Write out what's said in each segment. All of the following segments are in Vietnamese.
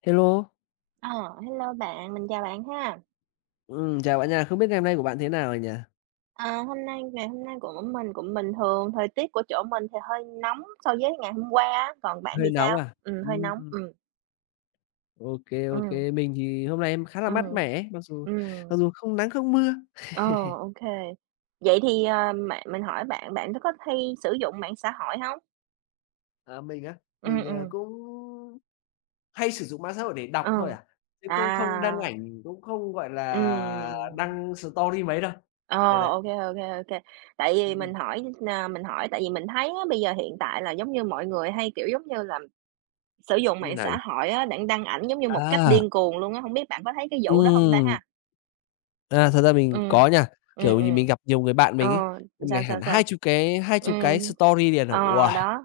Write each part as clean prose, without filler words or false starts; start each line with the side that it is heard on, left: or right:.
left: Hello,
right: Ờ, Hello bạn, mình chào bạn ha.
left: chào bạn nha. Không biết ngày hôm nay của bạn thế nào rồi nhỉ?
right: Ờ, Hôm nay ngày hôm nay của mình cũng bình thường, thời tiết của chỗ mình thì hơi nóng so với ngày hôm qua á, còn bạn
left: Hơi
right: thì
left: nóng
right: sao?
left: à?
right: Hơi nóng.
left: Ừm,
right: Ừ.
left: ok.
right: Ừ.
left: kê, Mình thì hôm nay em khá là mát
right: Ừ.
left: mẻ ấy, mặc dù mặc
right: ừm.
left: dù không nắng không mưa.
right: Ờ, OK. Vậy thì, bạn mình hỏi bạn, bạn có hay sử dụng mạng xã hội không?
left: Ờ, mình á,
right: Ừ.
left: mình,
right: Ừ.
left: cũng hay sử dụng mạng xã hội để đọc
right: ờ,
left: thôi à, chứ
right: à,
left: cũng không đăng ảnh, cũng không, gọi là,
right: Ừ.
left: đăng story mấy đâu.
right: Ờ,
left: Đấy, đấy.
right: OK, OK, OK. Tại vì
left: Ừm, ừm.
right: mình hỏi, mình hỏi tại vì mình thấy á, bây giờ hiện tại là giống như mọi người hay, kiểu, giống như là sử dụng
left: Như
right: mạng
left: nào nhỉ?
right: xã hội á, bạn đăng ảnh giống như một cách
left: À,
right: điên cuồng luôn á, hông biết bạn có thấy cái vụ đó hông ta
left: ừm,
right: ha?
left: thật ra mình
right: Ừm,
left: có nha.
right: ừm,
left: Kiểu như mình
right: ừm.
left: gặp nhiều người bạn
right: Ờ,
left: mình ấy, một ngày
right: Sao,
left: hẳn
right: sao, sao?
left: 20 cái 20 cái
right: Ừm,
left: story liền rồi, uầy,
right: Đó,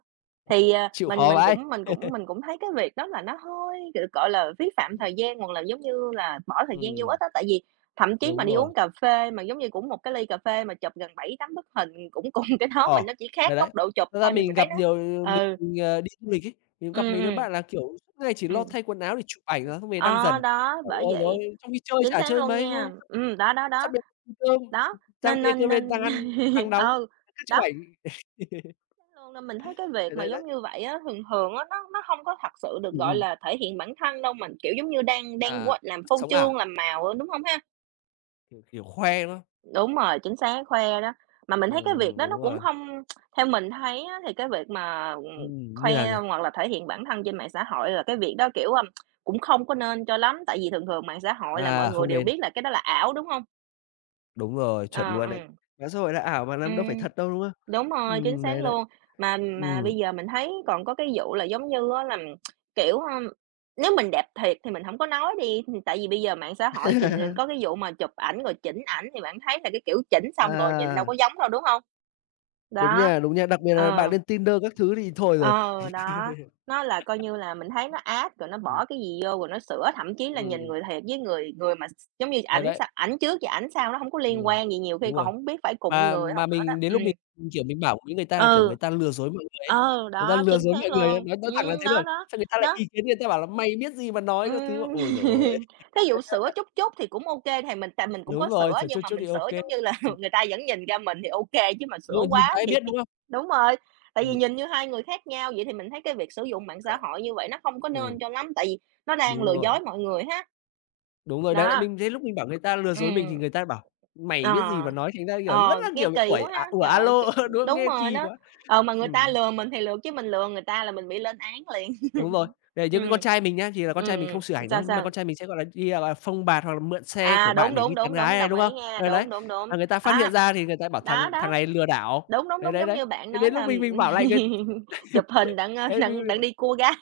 right: thì,
left: chịu
right: mình
left: khó
right: mình
left: vãi.
right: cũng mình cũng mình cũng thấy cái việc đó là nó hơi, gọi là, phí phạm thời gian hoặc là, giống như là, bỏ thời gian vô
left: Ừm,
right: ích á. Tại vì thậm chí mà
left: đúng
right: đi
left: rồi.
right: uống cà phê mà giống như cũng một cái ly cà phê mà chụp gần 7 8 bức hình cũng cùng cái đó, mà
left: Ờ,
right: nó chỉ khác
left: đấy, đấy.
right: góc độ chụp
left: Thật ra
right: thôi thì
left: mình
right: mình
left: gặp
right: thấy nó.
left: nhiều
right: ừ,
left: mình, đi du lịch ấy, mình gặp
right: ừm,
left: mấy đứa
right: ừm.
left: bạn là, kiểu, suốt ngày chỉ lo
right: Ừm,
left: thay quần áo để chụp ảnh là xong về đăng
right: Ờ,
left: dần.
right: Đó,
left: Bảo
right: bởi
left: ôi giời
right: vậy,
left: ơi, trong khi chơi
right: chính
left: chả
right: xác
left: chơi
right: luôn
left: mấy, đúng
right: nha.
left: không?
right: Đó, đó,
left: Sắp
right: đó,
left: đến giờ cơm,
right: đó,
left: rang
right: nên
left: bia kêu
right: nên
left: lên đang
right: nên
left: ăn, đang nóng,
right: ừ,
left: cứ chụp
right: đó,
left: ảnh.
right: luôn nên mình thấy cái
left: Đấy,
right: việc mà
left: đấy, đấy.
right: giống như vậy á, thường thường á, nó hông có thật sự được
left: Ừm,
right: gọi
left: ừm.
right: là thể hiện bản thân đâu, mình, kiểu, giống như đang đang
left: À,
right: quên làm phô
left: sống ảo,
right: trương, làm màu á, đúng hông ha?
left: kiểu, kiểu, khoe, đúng không?
right: Đúng rồi, chính xác, khoe đó. Mà mình thấy cái việc đó nó
left: Đúng
right: cũng
left: rồi.
right: hông theo mình thấy á, thì cái việc mà,
left: Như nào
right: khoe
left: nhỉ?
right: hoặc là thể hiện bản thân trên mạng xã hội là cái việc đó, kiểu, cũng không có nên cho lắm, tại vì thường thường mạng xã hội là mọi
left: À,
right: người
left: không
right: đều
left: nên.
right: biết là cái đó là ảo, đúng hông?
left: Đúng rồi, chuẩn
right: Ờ,
left: luôn đấy.
right: ừm.
left: Mạng xã hội là ảo mà, làm đâu phải
right: Ừm,
left: thật đâu, đúng không?
right: Đúng rồi, chính
left: Đấy,
right: xác
left: đấy.
right: luôn. Mà
left: Ừm.
right: bây giờ mình thấy còn có cái vụ là, giống như á, là, kiểu, nếu mình đẹp thiệt thì mình không có nói đi, tại vì bây giờ mạng xã hội trình có cái vụ mà chụp ảnh rồi chỉnh ảnh thì bạn thấy là cái kiểu chỉnh xong rồi nhìn đâu
left: À,
right: có giống đâu, đúng không? Đó,
left: đúng nha, đặc biệt là bạn
right: ờ.
left: lên Tinder các thứ thì thôi rồi.
right: Ờ, Đó, nó là coi như là mình thấy nó áp, rồi nó
left: Ừm,
right: bỏ cái gì vô rồi nó sửa, thậm chí là nhìn
left: ừm,
right: người thiệt với người người mà s giống như
left: đấy,
right: ảnh
left: đấy,
right: s ảnh trước và ảnh sau nó không có liên
left: ừm,
right: quan gì, nhiều khi
left: đúng
right: còn
left: rồi.
right: không biết phải cụng
left: Mà
right: người
left: mà
right: không nữa đó.
left: mình đến lúc mình, kiểu, mình bảo với người ta là, kiểu,
right: Ừ,
left: người ta lừa dối mọi người ấy, người ta
right: Đó,
left: lừa
right: chính
left: dối
right: xác
left: mọi người,
right: luôn.
left: nói thẳng là thế
right: Đó,
left: luôn,
right: đó,
left: xong người ta lại
right: nó
left: ý kiến, người ta bảo là "Mày biết gì mà nói" các thứ,
right: Ừm,
left: ôi giời ơi!
right: thí dụ sữa chút chút thì cũng ok thì mình tại mình cũng
left: Đúng
right: có
left: rồi,
right: sữa
left: sửa chút
right: nhưng mà
left: chút thì
right: mình
left: ô
right: sữa
left: kê.
right: giống như là
left: Ừm,
right: người ta vẫn nhìn ra mình thì ok chứ mà
left: đúng
right: sữa
left: rồi, nhìn vào
right: quá
left: cái
right: thì
left: biết, đúng không?
right: đúng rồi, tại vì
left: Ừm,
right: nhìn như hai người khác nhau, vậy thì mình thấy cái việc sử dụng mạng xã
left: đấy.
right: hội như vậy nó không có
left: Ừm,
right: nên cho lắm, tại vì nó đang
left: đúng
right: lừa
left: rồi.
right: dối mọi người ha.
left: Đúng rồi, đấy, đấy,
right: Đó,
left: mình thế lúc mình bảo người ta lừa dối mình thì
right: ừm,
left: người ta bảo: "Mày
right: ờ,
left: biết gì mà nói?" Thành ra, kiểu, rất là,
right: Nghe
left: kiểu,
right: kỳ
left: uẩy
right: quá
left: à,
right: ha,
left: ủa
right: trời
left: a
right: ơi, kiểu
left: đúng không?
right: đúng
left: Nghe
right: rồi
left: kỳ
right: đó,
left: quá.
right: mà người ta
left: Ừm,
right: lừa mình thì lừa chứ mình lừa người ta là mình bị lên án liền.
left: đúng rồi. Để như cái con
right: Ừm.
left: trai mình nhá, thì là con trai mình không
right: Ừm,
left: sửa ảnh
right: Sao,
left: đâu, nhưng mà con
right: sao?
left: trai mình sẽ, gọi là, đi, gọi là, phông bạt hoặc là mượn xe của
right: À,
left: bạn
right: đúng,
left: để đi
right: đúng,
left: tán
right: đúng,
left: gái
right: đúng,
left: này,
right: đồng
left: đúng
right: ý
left: không?
right: nha,
left: Đấy, đấy,
right: đúng, đúng,
left: mà
right: đúng.
left: người ta phát hiện
right: À,
left: ra thì người ta bảo
right: Đó,
left: thằng thằng
right: đó,
left: này lừa đảo.
right: đúng, đúng,
left: Đấy,
right: đúng,
left: đấy,
right: giống
left: đấy,
right: như bạn
left: thế
right: nói
left: đến lúc
right: là
left: mình bảo lại người
right: chụp hình đặng, ơ,
left: đấy, mình
right: đặng đặng
left: mình
right: đi cua gái,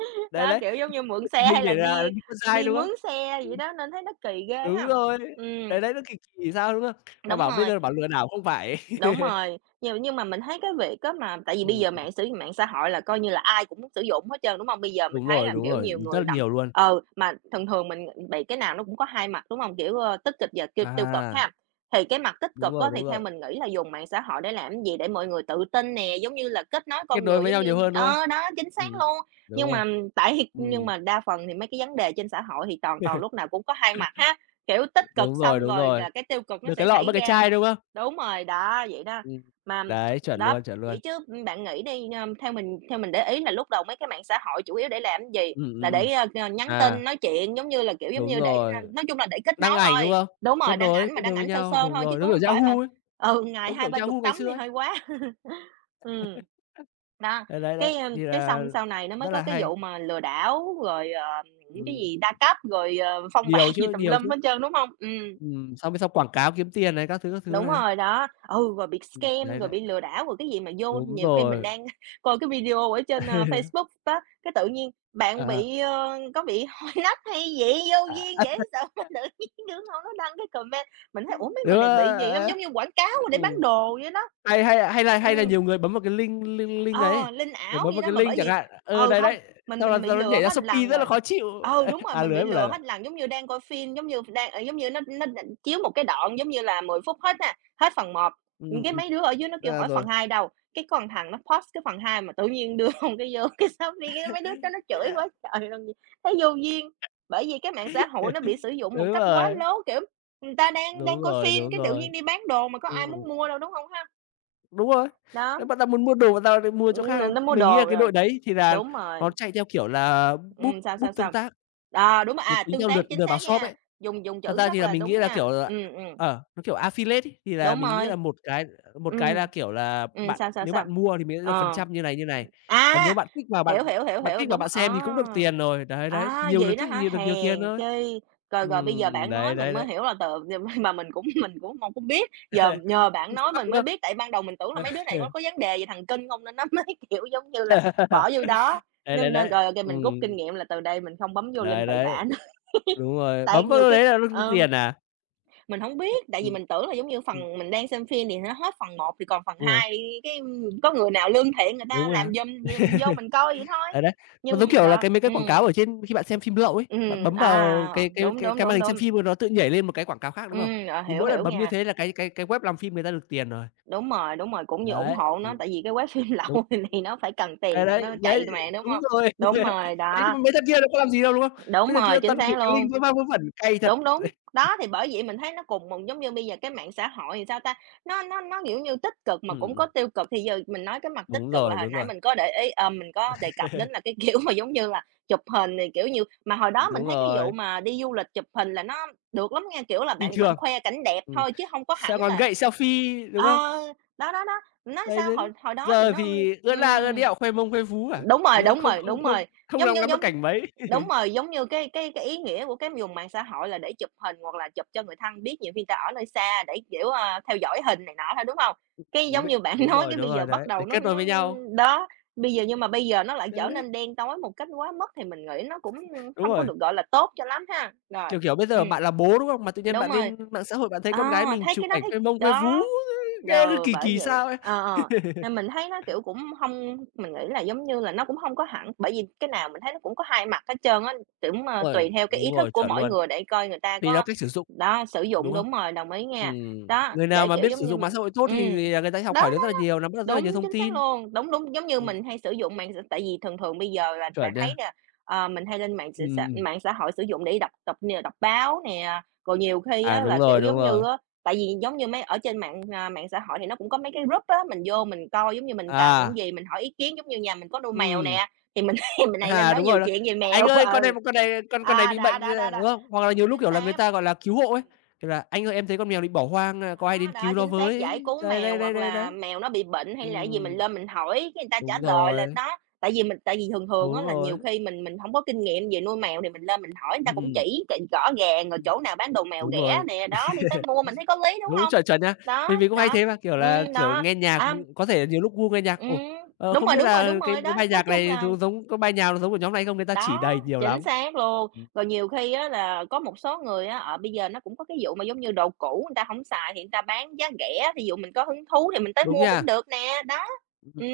left: đấy,
right: đó,
left: đấy,
right: kiểu, giống như mượn
left: chụp
right: xe
left: hình
right: hay
left: để
right: là
left: là
right: đi
left: đi con trai,
right: đi
left: đúng không?
right: mướn xe vậy
left: Ừm,
right: đó, nên thấy nó kỳ ghê
left: đúng
right: ha.
left: rồi,
right: Ừm,
left: đấy, đấy, nó kỳ kỳ sao, đúng không? Mà
right: Đúng
left: bảo bây
right: rồi.
left: giờ bảo lừa đảo không phải.
right: Đúng rồi, nhưng mà mình thấy cái việc á mà tại vì bây
left: Ừm,
right: giờ
left: ừm,
right: mạng xã hội là coi như là ai cũng sử dụng hết trơn, đúng hông? Bây giờ mình thấy là,
left: đúng
right: kiểu,
left: rồi,
right: nhiều
left: rất
right: người
left: là
right: nằm
left: nhiều luôn.
right: mà thường thường mình bị cái nào nó cũng có hai mặt, đúng hông? Kiểu, tích cực và tiêu tiêu cực
left: À,
right: ha. Thì cái mặt tích cực á, thì
left: đúng
right: theo
left: rồi,
right: mình nghĩ là dùng mạng xã hội để làm cái gì? Để mọi người tự tin nè, giống như là kết nối
left: kết
right: con
left: nối
right: người
left: với
right: giống
left: nhau nhiều
right: như
left: hơn, đúng không?
right: đó, chính xác
left: Ừm,
right: luôn.
left: đúng
right: Nhưng
left: rồi.
right: mà tại nhưng
left: Ừm,
right: mà đa phần thì mấy cái vấn đề trên xã hội thì toàn toàn lúc nào cũng có hai mặt ha, kiểu, tích cực
left: đúng rồi,
right: xong
left: đúng
right: rồi
left: rồi,
right: là cái tiêu cực nó
left: được cái
right: sẽ
left: lọ mất
right: xảy
left: cái
right: ra.
left: chai, đúng không?
right: Đúng rồi, đó, vậy đó.
left: Ừm,
right: Mà
left: đấy, chuẩn
right: đó,
left: luôn, chuẩn luôn.
right: vậy chứ, bạn nghĩ đi, theo mình để ý là lúc đầu mấy cái mạng xã hội chủ yếu để làm cái gì?
left: Ừm, ừm,
right: Là
left: ừm,
right: để, nhắn
left: à,
right: tin, nói chuyện, giống như là, kiểu, giống
left: đúng
right: như để
left: rồi,
right: nói chung là để kết
left: đăng
right: nối
left: ảnh, đúng
right: thôi.
left: không?
right: Đúng rồi,
left: Kết
right: đăng
left: nối
right: ảnh mà
left: kết
right: đăng
left: nối với
right: ảnh sơ
left: nhau,
right: sơ
left: đúng
right: thôi chứ
left: rồi, giống
right: cũng không
left: kiểu
right: phải mà
left: Yahoo ấy,
right: ngày
left: giống
right: hai
left: kiểu
right: ba chục
left: Yahoo ngày
right: tấm
left: xưa
right: thì
left: ấy.
right: hơi quá. Ừm. Đó,
left: Đấy, đấy,
right: cái,
left: đấy, thì
right: cái
left: là
right: xong sau này nó mới
left: rất
right: có
left: là
right: cái
left: hay.
right: vụ mà lừa đảo, rồi, những cái
left: Ừm,
right: gì đa cấp, rồi, phông bạt gì tùm
left: nhiều
right: lum
left: chứ,
right: hết trơn, đúng không?
left: xong mới xong quảng cáo kiếm tiền này, các thứ
right: Đúng
left: này.
right: rồi đó, ừ, rồi bị scam,
left: Đấy,
right: rồi
left: đấy,
right: bị lừa đảo, rồi cái gì mà vô
left: đúng
right: nhiều khi mình
left: rồi.
right: đang coi cái video ở trên, Facebook đó, cái tự nhiên
left: Ờ,
right: bạn
left: ờ.
right: bị, có bị hôi nách hay gì, vô duyên
left: À,
right: vậy, sao mà tự nhiên đứa con nó đăng cái comment, mình thấy, ủa, mấy người
left: nếu,
right: này bị gì hông,
left: a,
right: giống như quảng cáo để bán
left: ừm,
right: đồ vậy đó.
left: hay hay hay là
right: Ừm.
left: nhiều người bấm vào cái link link link ấy,
right: Ờ, linh
left: kiểu,
right: ảo
left: bấm
right: vậy
left: vào
right: đó,
left: cái
right: mà
left: link
right: bởi
left: chẳng
right: vì
left: hạn, ừ,
right: ừ,
left: đấy,
right: không
left: đấy,
right: mình
left: xong là
right: mình
left: xong
right: bị
left: nó
right: lừa
left: nhảy ra
right: hết
left: Shopee
right: lần
left: rất là
right: rồi.
left: khó chịu,
right: Ừ, đúng rồi,
left: à,
right: mình bị
left: lưới một
right: lừa
left: lần à?
right: hết lần, giống như đang coi phim, giống như đang giống như nó chiếu một cái đoạn, giống như là 10 phút hết nè hết phần 1,
left: Ừm,
right: cái
left: ừm,
right: mấy đứa ở dưới nó kêu
left: à,
right: hỏi
left: rồi.
right: "Phần 2 đâu?" Cái con thằng nó post cái phần 2 mà tự nhiên đưa hông cái vô cái Shopee, cái mấy đứa đó nó chửi quá trời luôn, thấy vô duyên. Bởi vì cái mạng xã hội nó bị sử dụng một
left: Đúng
right: cách quá
left: rồi,
right: lố, kiểu, người ta đang đang
left: đúng
right: coi
left: rồi,
right: phim
left: đúng
right: cái tự
left: rồi,
right: nhiên đi bán đồ mà có ai
left: ừm,
right: muốn mua đâu, đúng không ha?
left: đúng rồi.
right: Đó,
left: Nếu bạn nào muốn mua đồ bạn nào lại mua chỗ khác thôi.
right: nó mua
left: Mình nghĩ là
right: đồ
left: cái
right: rồi.
left: đội đấy thì là
right: Đúng rồi,
left: nó chạy theo kiểu là, búp
right: sao,
left: búp
right: sao,
left: tương
right: sao?
left: tác,
right: À đúng rồi,
left: nó
right: à,
left: tính
right: tương
left: theo lượt
right: tác, chính
left: lượt vào
right: xác
left: shop
right: nha,
left: ấy.
right: dùng dùng
left: Thật
right: chữ
left: ra thì
right: rất
left: là
right: là
left: mình nghĩ
right: đúng
left: là,
right: nha.
left: kiểu là nó kiểu affiliate ấy, thì là
right: Đúng
left: mình nghĩ
right: rồi.
left: là một cái
right: Ừm.
left: là, kiểu là, bạn
right: Sao, sao,
left: nếu
right: sao?
left: bạn mua thì mình sẽ được phần
right: Ờ.
left: trăm như này, như này. Còn
right: À,
left: nếu bạn kích vào bạn
right: hiểu, hiểu, hiểu,
left: bạn
right: hiểu,
left: kích vào
right: đúng,
left: bạn xem thì cũng được tiền rồi. Đấy, đấy, thì
right: À,
left: nhiều lượt
right: vậy đó
left: kích
right: hả?
left: nhiều được nhiều tiền
right: Hèn
left: thôi.
right: chi, rồi rồi bây giờ bạn
left: Đấy,
right: nói mình
left: đấy,
right: mới
left: đấy.
right: hiểu là từ mà mình cũng hông có biết, giờ nhờ bạn
left: Cũng thắc
right: nói
left: mắc,
right: mình
left: đúng
right: mới
left: không?
right: biết, tại ban đầu mình tưởng là mấy đứa này có vấn đề gì thần kinh không nên nó mới, kiểu, giống như là, bỏ vô đó,
left: Đấy, đấy,
right: nên nên
left: đấy.
right: rồi, ô mình rút kinh nghiệm là từ đây mình không bấm vô
left: Đấy,
right: link bậy
left: đấy,
right: bạ nữa,
left: đúng rồi.
right: tại
left: Bấm vào
right: nhiều
left: lúc
right: cái
left: đấy là nó được
right: ờ.
left: tiền à?
right: Mình hổng biết, tại vì
left: Ừm,
right: mình tưởng là giống như
left: ừm,
right: phần mình đang xem phim thì nó hết phần một thì còn phần
left: đúng rồi,
right: 2 cái có người nào lương thiện người ta
left: đúng rồi.
right: làm giùm vậy mình vô mình coi vậy thôi.
left: Đấy, đấy. Nó giống
right: Nhưng
left: kiểu là
right: đó,
left: cái mấy cái quảng cáo ở trên khi bạn xem phim lậu ấy, bạn bấm vào cái cái
right: đúng,
left: cái
right: đúng,
left: cái màn
right: đúng,
left: hình xem
right: đúng,
left: phim rồi nó tự nhảy lên một cái quảng cáo khác, đúng không?
right: ờ,
left: Thì
right: hiểu,
left: mỗi lần
right: hiểu
left: bấm như
right: nha.
left: thế là cái web làm phim người ta được tiền rồi.
right: Đúng rồi, cũng như ủng
left: Đấy,
right: hộ nó, tại vì cái web phim
left: đúng.
right: lậu thì nó phải cần
left: Đấy,
right: tiền để
left: đấy,
right: nó chạy
left: đấy,
right: mà, đúng
left: đúng
right: hông?
left: rồi.
right: Đúng rồi,
left: Đấy, nhưng
right: đó,
left: mà mấy thằng kia nó có làm gì đâu, đúng không?
right: đúng
left: Mấy thằng kia
right: rồi,
left: nó
right: chính
left: toàn gửi
right: xác
left: cái
right: luôn.
left: link vớ va vớ vẩn, cay thật.
right: Đúng, đúng. Đó, thì bởi vậy mình thấy nó cùng một giống như bây giờ cái mạng xã hội thì sao ta, nó, kiểu như, tích cực mà cũng có
left: ừm,
right: tiêu cực. Thì giờ mình nói cái mặt
left: đúng
right: tích cực
left: rồi,
right: là hồi
left: đúng
right: nãy
left: rồi.
right: mình có để ý mình có đề cập đến là cái kiểu mà giống như là chụp hình thì, kiểu như mà hồi đó mình
left: Đúng
right: thấy cái
left: rồi,
right: vụ mà đi du lịch chụp hình là nó được lắm nghe, kiểu là,
left: bình
right: bạn bạn
left: thường.
right: khoe cảnh đẹp
left: Ừm.
right: thôi chứ không có
left: Sao
right: hẳn
left: còn
right: là
left: gậy selfie, đúng
right: ờ,
left: không?
right: đó, đó, đó, nói
left: Đấy,
right: sao
left: đấy, đấy.
right: hồi hồi đó thì
left: Giờ
right: nó.
left: thì ươn la ươn
right: ừm.
left: ẹo, khoe mông khoe phú à,
right: Đúng
left: thành
right: rồi,
left: ra cũng
right: đúng
left: không
right: rồi,
left: không
right: đúng
left: không
right: rồi,
left: không
right: giống
left: dám
right: như
left: ngắm được
right: giống
left: cảnh mấy.
right: đúng rồi, giống như cái ý nghĩa của cái dùng mạng xã hội là để chụp hình hoặc là chụp cho người thân biết, nhiều khi người ta ở nơi xa để, kiểu, theo dõi hình này nọ thôi, đúng không? Cái giống
left: Biết
right: như bạn nói cái
left: đúng
right: bây
left: rồi,
right: giờ bắt
left: đấy, để
right: đầu nó
left: kết nối
right: nó
left: với nhau.
right: đó. Bây giờ nhưng mà bây giờ nó lại
left: Đấy,
right: trở
left: đấy,
right: nên đen tối một cách quá mức thì mình nghĩ nó cũng
left: đúng
right: không có
left: rồi,
right: được gọi là tốt cho lắm ha. Rồi,
left: kiểu, kiểu, bây
right: ừ.
left: giờ bạn là bố, đúng không? Mà tự nhiên
right: Đúng
left: bạn
right: rồi.
left: lên mạng xã hội bạn thấy
right: Ờ,
left: con gái mình
right: thấy
left: chụp
right: cái đó
left: ảnh
right: thấy
left: khoe mông khoe phú,
right: đó,
left: nghe cứ
right: rồi
left: kỳ
right: bởi
left: kỳ
right: vậy,
left: sao ấy.
right: ờ, ờ, nên mình thấy nó, kiểu, cũng không, mình nghĩ là giống như là nó cũng không có hẳn, bởi vì cái nào mình thấy nó cũng có hai mặt hết trơn á, cũng,
left: Uầy,
right: tùy theo cái ý
left: đúng
right: thức
left: rồi,
right: của
left: chuẩn
right: mỗi
left: luôn,
right: người để coi người ta
left: tùy theo
right: có.
left: cách sử dụng,
right: Đó, sử
left: đúng
right: dụng
left: không?
right: đúng rồi, đồng ý nha. Đó,
left: Người nào
right: để,
left: mà
right: kiểu,
left: biết
right: giống
left: sử
right: như,
left: dụng mạng xã hội tốt
right: ừm,
left: thì là người ta học
right: đó.
left: hỏi được rất là nhiều, nắm bắt được rất là nhiều
right: Đúng,
left: thông
right: chính xác
left: tin.
right: luôn. Đúng, đúng, giống như
left: Ừm,
right: mình hay sử dụng mạng xã, tại vì thường thường bây giờ là
left: chuẩn
right: bạn thấy
left: nha.
right: nè, mình hay lên mạng xã
left: Ừm,
right: xã
left: ừm.
right: mạng xã hội sử dụng để đọc đọc nè, đọc báo nè, rồi nhiều khi
left: À,
right: á
left: đúng
right: là,
left: rồi,
right: kiểu,
left: đúng
right: giống như
left: rồi.
right: á, tại vì giống như mấy ở trên mạng, à, mạng xã hội thì nó cũng có mấy cái group á, mình vô mình coi, giống như mình cần cái
left: À,
right: gì mình hỏi ý kiến, giống như nhà mình có nuôi mèo
left: ừm.
right: nè, thì mình thì mình hay lên
left: À,
right: đó
left: đúng
right: nhiều
left: rồi đó.
right: chuyện về
left: "Anh
right: mèo,
left: ơi, con này
right: ừ.
left: con này con con này
right: À,
left: bị
right: đó,
left: bệnh",
right: đó,
left: ơ,
right: đó, đó,
left: đúng không? Hoặc là nhiều
right: đúng,
left: lúc,
right: chính
left: kiểu là, người
right: xác.
left: ta, gọi là, cứu hộ
right: Ừm.
left: ấy, kiểu là "Anh ơi,
right: Ừ.
left: em thấy con mèo bị bỏ hoang, a, có ai
right: Đó,
left: đến cứu
right: đó,
left: nó
right: chính xác,
left: với."
right: giải cứu
left: Đấy,
right: mèo
left: đấy, đấy,
right: hoặc
left: đấy, đấy.
right: là mèo nó bị bệnh hay là cái gì
left: Ừm,
right: mình lên mình hỏi cái người ta trả
left: đúng
right: lời là
left: rồi,
right: đó. Tại vì thường thường
left: đúng
right: á là
left: rồi.
right: nhiều khi mình hổng có kinh nghiệm về nuôi mèo thì mình lên mình hỏi người ta cũng
left: Ừm,
right: chỉ rõ ràng rồi
left: ừm,
right: chỗ nào bán đồ mèo
left: đúng
right: rẻ
left: rồi.
right: nè, đó, đi tới mua mình thấy có lý, đúng
left: Đúng,
right: hông?
left: chuẩn, chuẩn nha. Mình
right: Đó,
left: mình cũng hay
right: đó,
left: thế mà, kiểu là, kiểu,
right: đó,
left: nghe nhạc
right: à,
left: cũng có thể nhiều lúc gu nghe nhạc, ồ,
right: ừm, đúng
left: không
right: rồi,
left: biết
right: đúng
left: là
right: rồi, đúng
left: cái
right: rồi,
left: cái
right: đó,
left: bài
right: nói
left: nhạc
right: chung
left: này
right: là
left: giống giống có bài nào giống của nhóm này không? Người ta chỉ
right: đó,
left: đầy nhiều lắm.
right: chính xác luôn.
left: Ừm,
right: Rồi nhiều khi á là có một số người á, bây giờ nó cũng có cái vụ mà giống như đồ cũ người ta hổng xài thì người ta bán giá rẻ, thí dụ mình có hứng thú thì mình tới
left: đúng
right: mua cũng
left: nha.
right: được nè, đó. Ừm,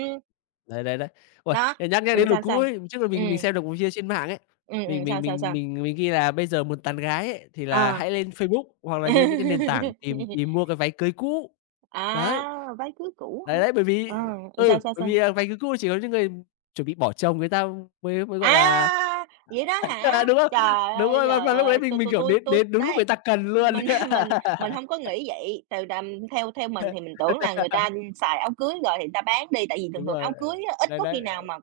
left: Đấy, đấy, đấy. Uầy,
right: đó,
left: để nhắc nhắc đến lùn
right: sao,
left: cũ
right: sao?
left: ấy, trước là mình
right: Ừm,
left: xem được một video trên mạng ấy, mình mình
right: sao, sao,
left: mình
right: sao?
left: mình mình ghi là "Bây giờ muốn tán gái ấy, thì là
right: Ờ.
left: hãy lên Facebook hoặc là lên những cái nền tảng tìm tìm mua cái váy cưới cũ." Đấy,
right: À, váy cưới cũ hả?
left: đấy, đấy, bởi vì
right: Ờ,
left: ừ,
right: sao, sao,
left: bởi vì,
right: sao?
left: à, váy cưới cũ chỉ có những người chuẩn bị bỏ chồng người ta mới mới, gọi là
right: À, vậy đó
left: à,
right: hả?
left: đúng không?
right: Trời
left: Đúng
right: ơi,
left: rồi,
right: giời
left: và lúc đấy
right: ơi,
left: mình mình,
right: tôi
left: kiểu,
right: tui
left: đến
right: tui
left: đến đúng lúc người
right: đấy,
left: ta cần luôn.
right: mình mình không có nghĩ vậy, từ đầm theo theo mình thì mình tưởng là người ta xài áo cưới rồi thì người ta bán đi, tại vì thường
left: Đúng
right: thường
left: rồi,
right: áo cưới á, ít
left: đấy,
right: có khi
left: đấy,
right: nào mà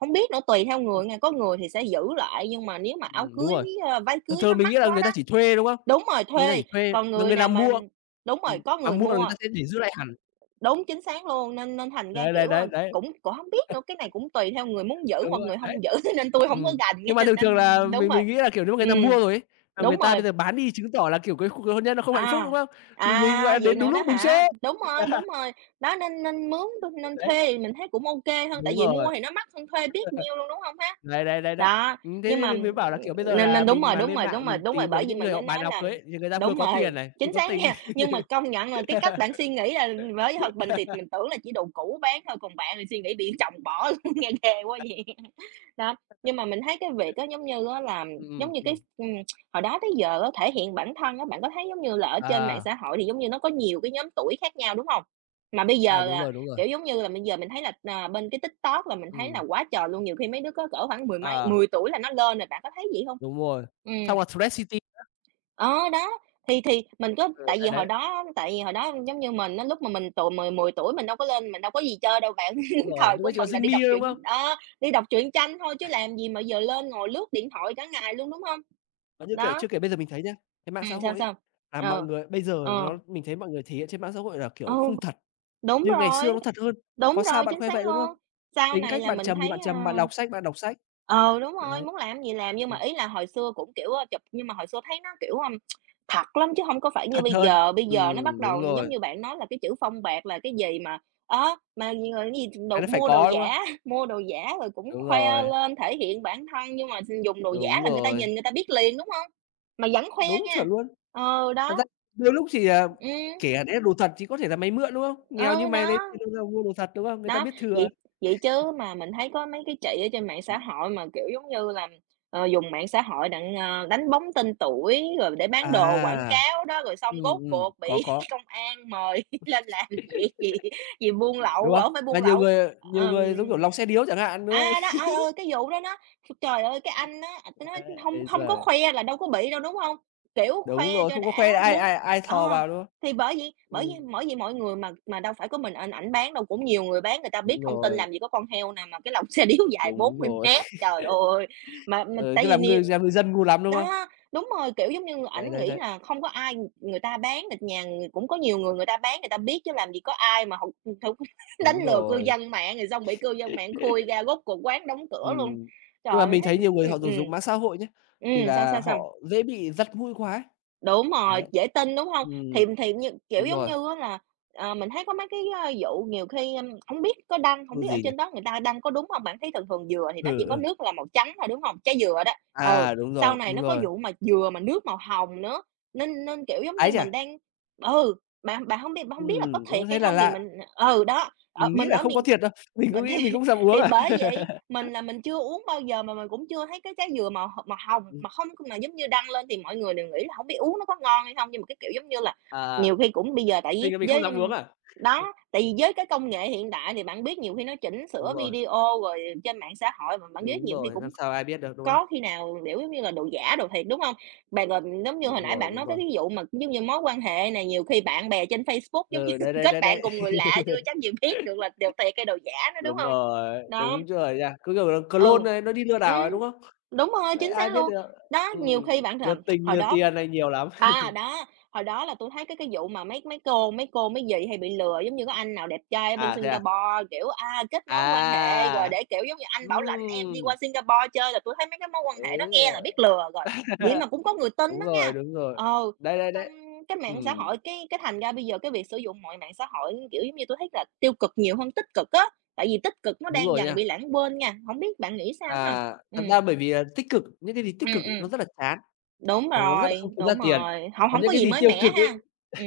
right: không biết nữa, tùy theo người nha, có người thì sẽ giữ lại, nhưng mà nếu mà áo
left: đúng
right: cưới,
left: rồi.
right: ơ, váy
left: Thường
right: cưới nó
left: thường mình nghĩ
right: mắc
left: là
right: quá
left: người
right: đó.
left: ta chỉ thuê, đúng không?
right: Đúng rồi,
left: Người ta
right: thuê,
left: chỉ thuê,
right: còn
left: mà
right: người
left: người nào
right: nào mà
left: mua
right: đúng rồi, có
left: mà
right: người
left: mua là người
right: mua.
left: ta sẽ để giữ lại hẳn.
right: Đúng, chính xác luôn, nên nên thành ra,
left: Đấy, đấy,
right: kiểu,
left: đấy, đấy,
right: cũng cũng hông biết nữa, cái này cũng tùy theo người muốn giữ
left: đúng
right: hoặc
left: rồi,
right: người
left: đấy.
right: hông giữ nên tui hổng có rành
left: Nhưng mà
right: nha,
left: thường thường
right: nên
left: là
right: đúng
left: mình
right: rồi.
left: mình nghĩ là, kiểu, nếu mà người ta
right: Ừm,
left: mua rồi ấy, mà người
right: đúng
left: ta
right: rồi,
left: bây giờ bán đi chứng tỏ là, kiểu, cái cuộc hôn nhân nó không hạnh phúc,
right: à,
left: đúng không? Thì mình, gọi là,
right: à, vậy
left: đến đúng
right: nữa đó
left: lúc đúng chỗ.
right: hả? Đúng rồi, đó, nên nên mướn nên
left: Đấy,
right: thuê thì mình thấy cũng ok hơn, tại
left: đúng
right: vì
left: rồi,
right: mua thì nó mắc hơn thuê biết nhiêu luôn, đúng hông ha?
left: đấy, đấy, đấy, đấy.
right: Đó,
left: Thế
right: nhưng
left: nên
right: mà
left: mình mới bảo là, kiểu, bây giờ
right: nên
left: là
right: nên đúng
left: mình
right: rồi,
left: mà
right: đúng
left: lên
right: rồi, đúng
left: mạng
right: rồi,
left: mình
right: đúng rồi,
left: tìm được
right: bởi vì
left: những người
right: mình mới
left: họ bán
right: nói
left: áo
right: là
left: cưới ấy, thì người ta vừa
right: đúng
left: có tiền
right: rồi,
left: này, vừa
right: chính
left: có
right: xác
left: tình.
right: nha. Nhưng mà công nhận là cái cách bạn suy nghĩ là với thật mình thì mình tưởng là chỉ đồ cũ bán thôi, còn bạn thì suy nghĩ bị chồng bỏ luôn, nghe ghê quá vậy. Đó, nhưng mà mình thấy cái việc á, giống như á là, giống như cái,
left: Ừm.
right: hồi đó tới giờ á, thể hiện bản thân á, bạn có thấy giống như là ở trên mạng
left: À,
right: xã hội thì giống như nó có nhiều cái nhóm tuổi khác nhau, đúng không? Mà bây
left: à,
right: giờ
left: đúng rồi, đúng rồi.
right: Kiểu, giống như là, bây giờ mình thấy là, à, bên cái TikTok là mình thấy là
left: Ừm,
right: quá trời luôn, nhiều khi mấy đứa có cỡ khoảng mười mấy
left: ờ.
right: 10 tuổi là nó lên rồi, bạn có thấy vậy không?
left: Đúng rồi.
right: Ừ,
left: Xong là Thread City,
right: ờ, đó, thì mình có,
left: ừ,
right: tại vì
left: đấy, đấy,
right: hồi đó giống như mình á, lúc mà mình tuổi mười mười tuổi mình đâu có lên mình đâu có gì chơi đâu bạn.
left: đúng rồi,
right: Thời
left: lúc
right: của
left: ấy chỉ có
right: mình là
left: Zing
right: đi
left: Me
right: đọc
left: thôi, đúng không?
right: truyện đó, đi đọc truyện tranh thôi chứ làm gì mà giờ lên ngồi lướt điện thoại cả ngày luôn, đúng không?
left: Và như kể
right: Đó,
left: chưa kể bây giờ mình thấy nhá, cái mạng xã
right: sao,
left: hội ấy,
right: sao?
left: là mọi
right: Ờ,
left: người bây giờ
right: ờ,
left: nó mình thấy mọi người thể hiện trên mạng xã hội là,
right: ừ,
left: kiểu, không thật,
right: đúng
left: như ngày
right: rồi,
left: xưa nó thật hơn. Có
right: đúng
left: sao
right: rồi,
left: bạn
right: chính
left: khoe
right: xác
left: vậy, đúng không?
right: luôn. Sau
left: Tính
right: này
left: cách
right: là
left: bạn
right: mình
left: trầm thì bạn
right: thấy, ờ.
left: trầm, bạn đọc sách, bạn đọc sách.
right: Ờ, đúng rồi,
left: Đấy.
right: muốn làm gì làm, nhưng mà
left: Ừm,
right: ý là hồi xưa cũng, kiểu, ơ, chụp nhưng mà hồi xưa thấy nó, kiểu, thật lắm chứ không có phải như
left: thật
right: bây
left: hơn.
right: giờ. Bây giờ nó bắt
left: Đúng
right: đầu giống
left: rồi,
right: như bạn nói là cái chữ phong bạt" là cái gì mà, mà gì rồi cái gì
left: cái
right: đồ
left: đó phải
right: mua đồ
left: có, đúng không?
right: giả, mua đồ giả rồi cũng
left: Đúng
right: khoe
left: rồi,
right: lên thể hiện bản thân, nhưng mà dùng đồ giả
left: đúng
right: là người ta
left: rồi,
right: nhìn người ta biết liền, đúng không? Mà vẫn khoe
left: đúng,
right: nha.
left: chuẩn luôn.
right: Ờ,
left: Thật
right: đó,
left: ra đôi lúc thì, à,
right: ừ,
left: kể cả đấy là đồ thật chứ có thể là máy mượn, đúng không? "Nghèo như
right: ờ
left: mày lấy
right: đó.
left: tiền đâu ra mua đồ thật", đúng không? Người ta
right: Đó,
left: biết thừa.
right: vậy vậy chứ mà mình thấy có mấy cái chị ở trên mạng xã hội mà, kiểu, giống như là, dùng mạng xã hội đặng, đánh bóng tên tuổi rồi để bán đồ quảng
left: À,
right: cáo đó, rồi xong rốt cuộc bị
left: có,
right: công an mời lên làm việc vì vì buôn
left: đúng
right: lậu,
left: không?
right: ở hông phải
left: Mà
right: buôn
left: nhiều
right: lậu,
left: người, ờ, nhiều
right: ờm
left: người, giống kiểu, lọc xe điếu chẳng hạn, đúng không?
right: à, đó, cái vụ đó nó trời ơi, cái anh á, ta
left: Đấy,
right: không
left: ây
right: hông có
left: giời,
right: khoe là đâu có bị đâu, đúng không? Kiểu,
left: đúng
right: khoe
left: rồi,
right: cho
left: không có khoe
right: đã
left: ai
right: bốn
left: ai ai thò
right: ờ.
left: vào, đúng không?
right: Thì bởi vì bởi vì
left: Ừm,
right: bởi vì mọi người mà đâu phải có mình ảnh ảnh bán đâu, cũng nhiều người bán người ta biết
left: đúng
right: thông tin
left: rồi,
right: làm gì có con heo nào mà cái lồng xe điếu dài bốn
left: đúng
right: mươi
left: rồi,
right: mét, trời ơi! Mà
left: ừ,
right: tại
left: cứ
right: vì
left: làm
right: nhiều
left: ngư làm ngư dân ngu lắm, đúng không?
right: đó, đúng rồi, kiểu, giống như
left: Đấy,
right: ảnh
left: đấy,
right: nghĩ
left: đấy,
right: là không có ai người ta bán thịt nhà người cũng có nhiều người người ta bán, người ta biết chứ làm gì có ai mà hổng hổng đánh
left: đúng
right: lừa cư
left: rồi,
right: dân mạng rồi xong bị cư dân mạng khui ra, rốt cuộc quán đóng cửa luôn.
left: ừm.
right: Trời
left: Nhưng mà
right: ơi, mình
left: mình
right: thấy nó
left: thấy nhiều người
right: ừm,
left: họ dùng
right: ừm.
left: dùng mạng xã hội nhá, thì
right: Sao,
left: là
right: sao, sao?
left: họ dễ bị dắt mũi quá ấy,
right: Đúng rồi,
left: đấy.
right: dễ tin, đúng hông? Thì
left: Ừm,
right: thì như kiểu,
left: đúng
right: giống
left: rồi,
right: như á là, mình thấy có mấy cái, vụ nhiều khi, hổng biết có đăng hổng
left: vụ
right: biết ở
left: gì nhỉ?
right: trên đó người ta đăng có đúng hông? Bạn thấy thường thường dừa thì nó chỉ
left: Ừ,
right: có
left: ừ,
right: nước là màu trắng thôi, đúng hông? Trái dừa đó, ừ,
left: à,
right: sau này
left: đúng
right: nó có
left: rồi,
right: vụ mà dừa mà nước màu hồng nữa, nên nên, kiểu, giống
left: ái
right: như
left: chà!
right: mình đang ừ, bạn bạn hông biết là có
left: Đúng
right: thiệt
left: thế
right: hay
left: là
right: hông thì
left: lạ.
right: mình đó,
left: Mình nghĩ
right: mình
left: là
right: ở
left: không có
right: miền
left: thiệt đâu, mình cũng
right: mình thì
left: nghĩ mình cũng dám uống
right: thì
left: à.
right: bởi vậy, mình là mình chưa uống bao giờ mà mình cũng chưa thấy cái trái dừa màu màu hồng, mà không mà giống như đăng lên thì mọi người đều nghĩ là không biết uống nó có ngon hay không, nhưng mà cái kiểu giống như là
left: à,
right: nhiều khi cũng bây giờ tại
left: mình
right: vì
left: là mình không
right: với,
left: dám uống à?
right: đó, tại vì với cái công nghệ hiện đại thì bạn biết nhiều khi nó chỉnh
left: Đúng
right: sửa
left: rồi,
right: video rồi trên mạng xã hội mà bạn biết
left: đúng
right: nhiều khi
left: rồi, làm
right: cũng
left: sao ai biết được, đúng không?
right: có khi nào, kiểu, giống như là, đồ giả, đồ thiệt, đúng không? Bạn còn giống như hồi
left: Đúng
right: nãy
left: rồi,
right: bạn
left: đúng
right: nói tới
left: rồi.
right: cái vụ mà, giống như, mối quan hệ này, nhiều khi bạn bè trên Facebook, giống như,
left: Ừ, đấy, đấy,
right: kết
left: đấy,
right: bạn
left: đấy.
right: cùng người lạ chưa chắc gì biết được là đồ thiệt hay đồ giả nữa, đúng hông? Đó.
left: Đúng rồi nha, cứ kiểu là
right: Ừ,
left: clone này nó đi lừa
right: ừm,
left: đảo này, đúng không?
right: đúng rồi,
left: Đấy,
right: chính
left: ai
right: xác
left: biết
right: luôn.
left: được.
right: Đó, nhiều khi bạn
left: Lừa
right: thầm
left: tình,
right: hồi
left: lừa
right: đó,
left: tiền này nhiều lắm.
right: à, đó, hồi đó là tui thấy cái vụ mà mấy mấy cô mấy cô, mấy dì hay bị lừa, giống như có anh nào đẹp trai ở bên
left: À, thế à?
right: Singapore, kiểu, à, kết nối quan hệ rồi
left: À!
right: để, kiểu, giống như anh bảo lãnh em đi
left: Ừm,
right: qua Singapore chơi là tui thấy mấy cái mối quan hệ
left: đấy
right: đó nghe
left: rồi.
right: là biết lừa rồi, vậy mà cũng có người tin
left: Đúng
right: đó
left: rồi,
right: nha.
left: đúng rồi.
right: Ờ,
left: Đấy, đấy,
right: xong
left: đấy.
right: cái mạng xã
left: Ừm,
right: hội cái thành ra bây giờ cái việc sử dụng mọi mạng xã hội, kiểu, giống như, tui thấy là tiêu cực nhiều hơn tích cực á. Tại vì tích cực nó
left: đúng
right: đang
left: rồi
right: dần
left: nha.
right: bị lãng quên nha, không biết bạn nghĩ sao ha?
left: À,
right: Ừm,
left: thật ra bởi vì là tích cực, những cái gì tích
right: ừm,
left: cực ấy nó
right: ừm,
left: rất là chán, nó rất là không kiếm ra
right: đúng
left: tiền.
right: rồi, không
left: Còn
right: không
left: những
right: có
left: cái
right: gì
left: gì
right: mới
left: tiêu
right: mẻ
left: cực
right: ha.
left: ấy
right: Ừ.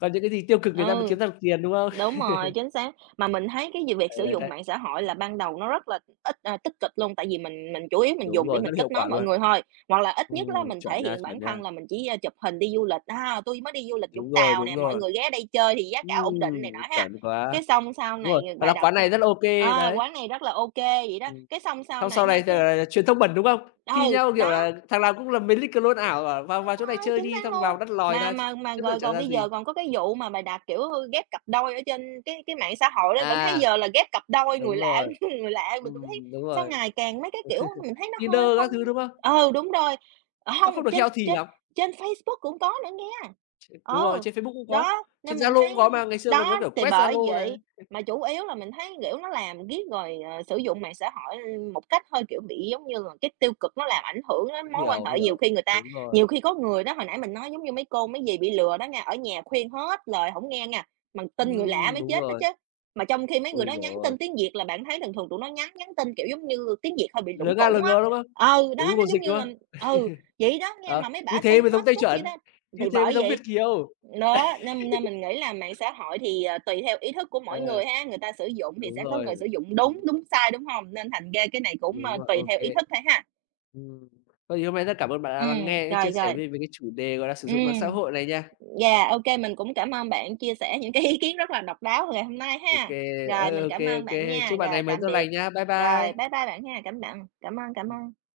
left: còn những cái gì tiêu cực người ta mới
right: Ừ,
left: kiếm ra được tiền, đúng không?
right: đúng rồi, chính xác. Mà mình thấy cái gì việc
left: Đấy,
right: sử
left: đấy,
right: dụng
left: đấy.
right: mạng xã hội
left: Ừm,
right: là ban đầu nó rất là ít, à, tích cực luôn, tại vì mình chủ yếu mình
left: đúng
right: dùng để
left: rồi, rất
right: mình
left: hiệu
right: kết nối
left: quả
right: mọi
left: luôn.
right: người thôi, hoặc là ít nhất là mình
left: Chuẩn
right: thể
left: nha,
right: hiện bản
left: chuẩn nha.
right: thân là mình chỉ, a, chụp hình đi du lịch, "À, tôi mới đi du lịch Vũng
left: Đúng rồi,
right: Tàu
left: đúng
right: nè, mọi
left: rồi.
right: người ghé đây chơi thì giá cả ổn định" này nọ ha.
left: Chuẩn quá.
right: Cái xong sau
left: Đúng
right: này
left: rồi, thật
right: bài
left: là
right: đặt
left: quán
right: nha,
left: này rất là ô kê, đấy.
right: "Quán này rất là ok vậy đó,
left: Ừm,
right: cái xong sau
left: xong sau
right: này
left: này,
right: ha, cái
left: ờ, truyền thông bẩn, đúng không? Thi
right: ừ,
left: nhau, kiểu
right: đó,
left: là, thằng nào cũng làm mấy lít clone ảo bảo "Vào
right: đúng
left: vào chỗ này
right: rồi,
left: chơi
right: chính
left: đi",
right: xác
left: xong
right: luôn.
left: vào đắt lòi
right: Mà
left: ra,
right: mà mà
left: chất lượng
right: rồi
left: chả
right: còn
left: ra
right: bây
left: gì.
right: giờ còn có cái vụ mà bày đặt, kiểu, ghép cặp đôi ở trên cái mạng xã hội đó, bạn thấy
left: À,
right: giờ là ghép cặp đôi
left: đúng
right: người lạ
left: rồi,
right: người lạ, mình cũng thấy
left: đúng
right: sau
left: rồi,
right: ngày càng mấy cái, kiểu, mình thấy nó hơi
left: Tinder
right: không
left: các thứ, đúng không?
right: ừ, đúng rồi. Ờ,
left: Nó
right: không
left: không được
right: trên
left: healthy
right: trên
left: lắm.
right: trên Facebook cũng có nữa nghe.
left: Đúng rồi,
right: Ừ,
left: trên Facebook cũng có,
right: đó,
left: trên
right: nên mình
left: Zalo
right: thấy
left: cũng có mà, ngày xưa còn có
right: đó,
left: kiểu
right: thì
left: quét
right: bởi
left: Zalo này.
right: vậy, mà chủ yếu là mình thấy, kiểu, nó làm riết rồi, sử dụng mạng xã hội, một cách hơi, kiểu, bị giống như là cái tiêu cực nó làm ảnh hưởng đến mối quan
left: Hiểu,
right: hệ,
left: hiểu, đúng rồi.
right: nhiều khi có người đó, hồi nãy mình nói giống như mấy cô, mấy dì bị lừa đó nghe, ở nhà khuyên hết lời không nghe nha, mà tin người lạ mới
left: Đúng
right: chết đó
left: rồi.
right: chứ. Mà trong khi mấy người
left: Ôi
right: đó
left: giời
right: nhắn
left: ơi!
right: tin tiếng Việt là bạn thấy thường thường tụi nó nhắn nhắn tin, kiểu, giống như tiếng Việt hơi bị lủng
left: LNG,
right: củng á.
left: LG, đúng không?
right: Ừ,
left: Kiểu
right: đó, nó
left: Google
right: giống
left: Dịch,
right: như
left: đúng
right: là,
left: không?
right: ừ, vậy đó nghe,
left: Đó,
right: mà mấy
left: như
right: bả
left: thế
right: tin
left: mới giống
right: hết
left: Tây
right: sức vậy
left: chuẩn,
right: đó.
left: như
right: Thì
left: thế mới
right: bởi
left: giống Việt
right: vậy
left: kiều.
right: đó, nên nên mình nghĩ là mạng xã hội thì, tùy theo ý thức của mỗi
left: Ờ,
right: người ha, người ta sử dụng thì
left: đúng
right: sẽ có người
left: rồi.
right: sử dụng
left: Ừm,
right: đúng, đúng sai, đúng không? Nên thành ra cái này cũng,
left: đúng rồi,
right: tùy
left: ô
right: theo ý
left: kê.
right: thức thôi ha.
left: Ừm, thôi thì hôm nay rất cảm ơn bạn đã lắng
right: Ừm,
left: nghe chia
right: trời
left: sẻ
right: rồi,
left: về về cái chủ đề, gọi là, sử dụng mạng xã
right: ừm.
left: hội này nha.
right: Dạ ô kê, mình cũng cảm ơn bạn chia sẻ những cái ý kiến rất là độc đáo ngày hôm nay
left: Ô
right: ha.
left: kê, ờ,
right: Rồi, mình
left: ô
right: cảm
left: kê, ô
right: ơn
left: kê.
right: bạn
left: Chúc
right: nha.
left: bạn ngày
right: Rồi,
left: mới
right: tạm
left: tốt
right: biệt.
left: lành nhá. Bye bye.
right: Rồi,
left: Ừm.
right: bye bye bạn ha. Cảm ơn, cảm ơn.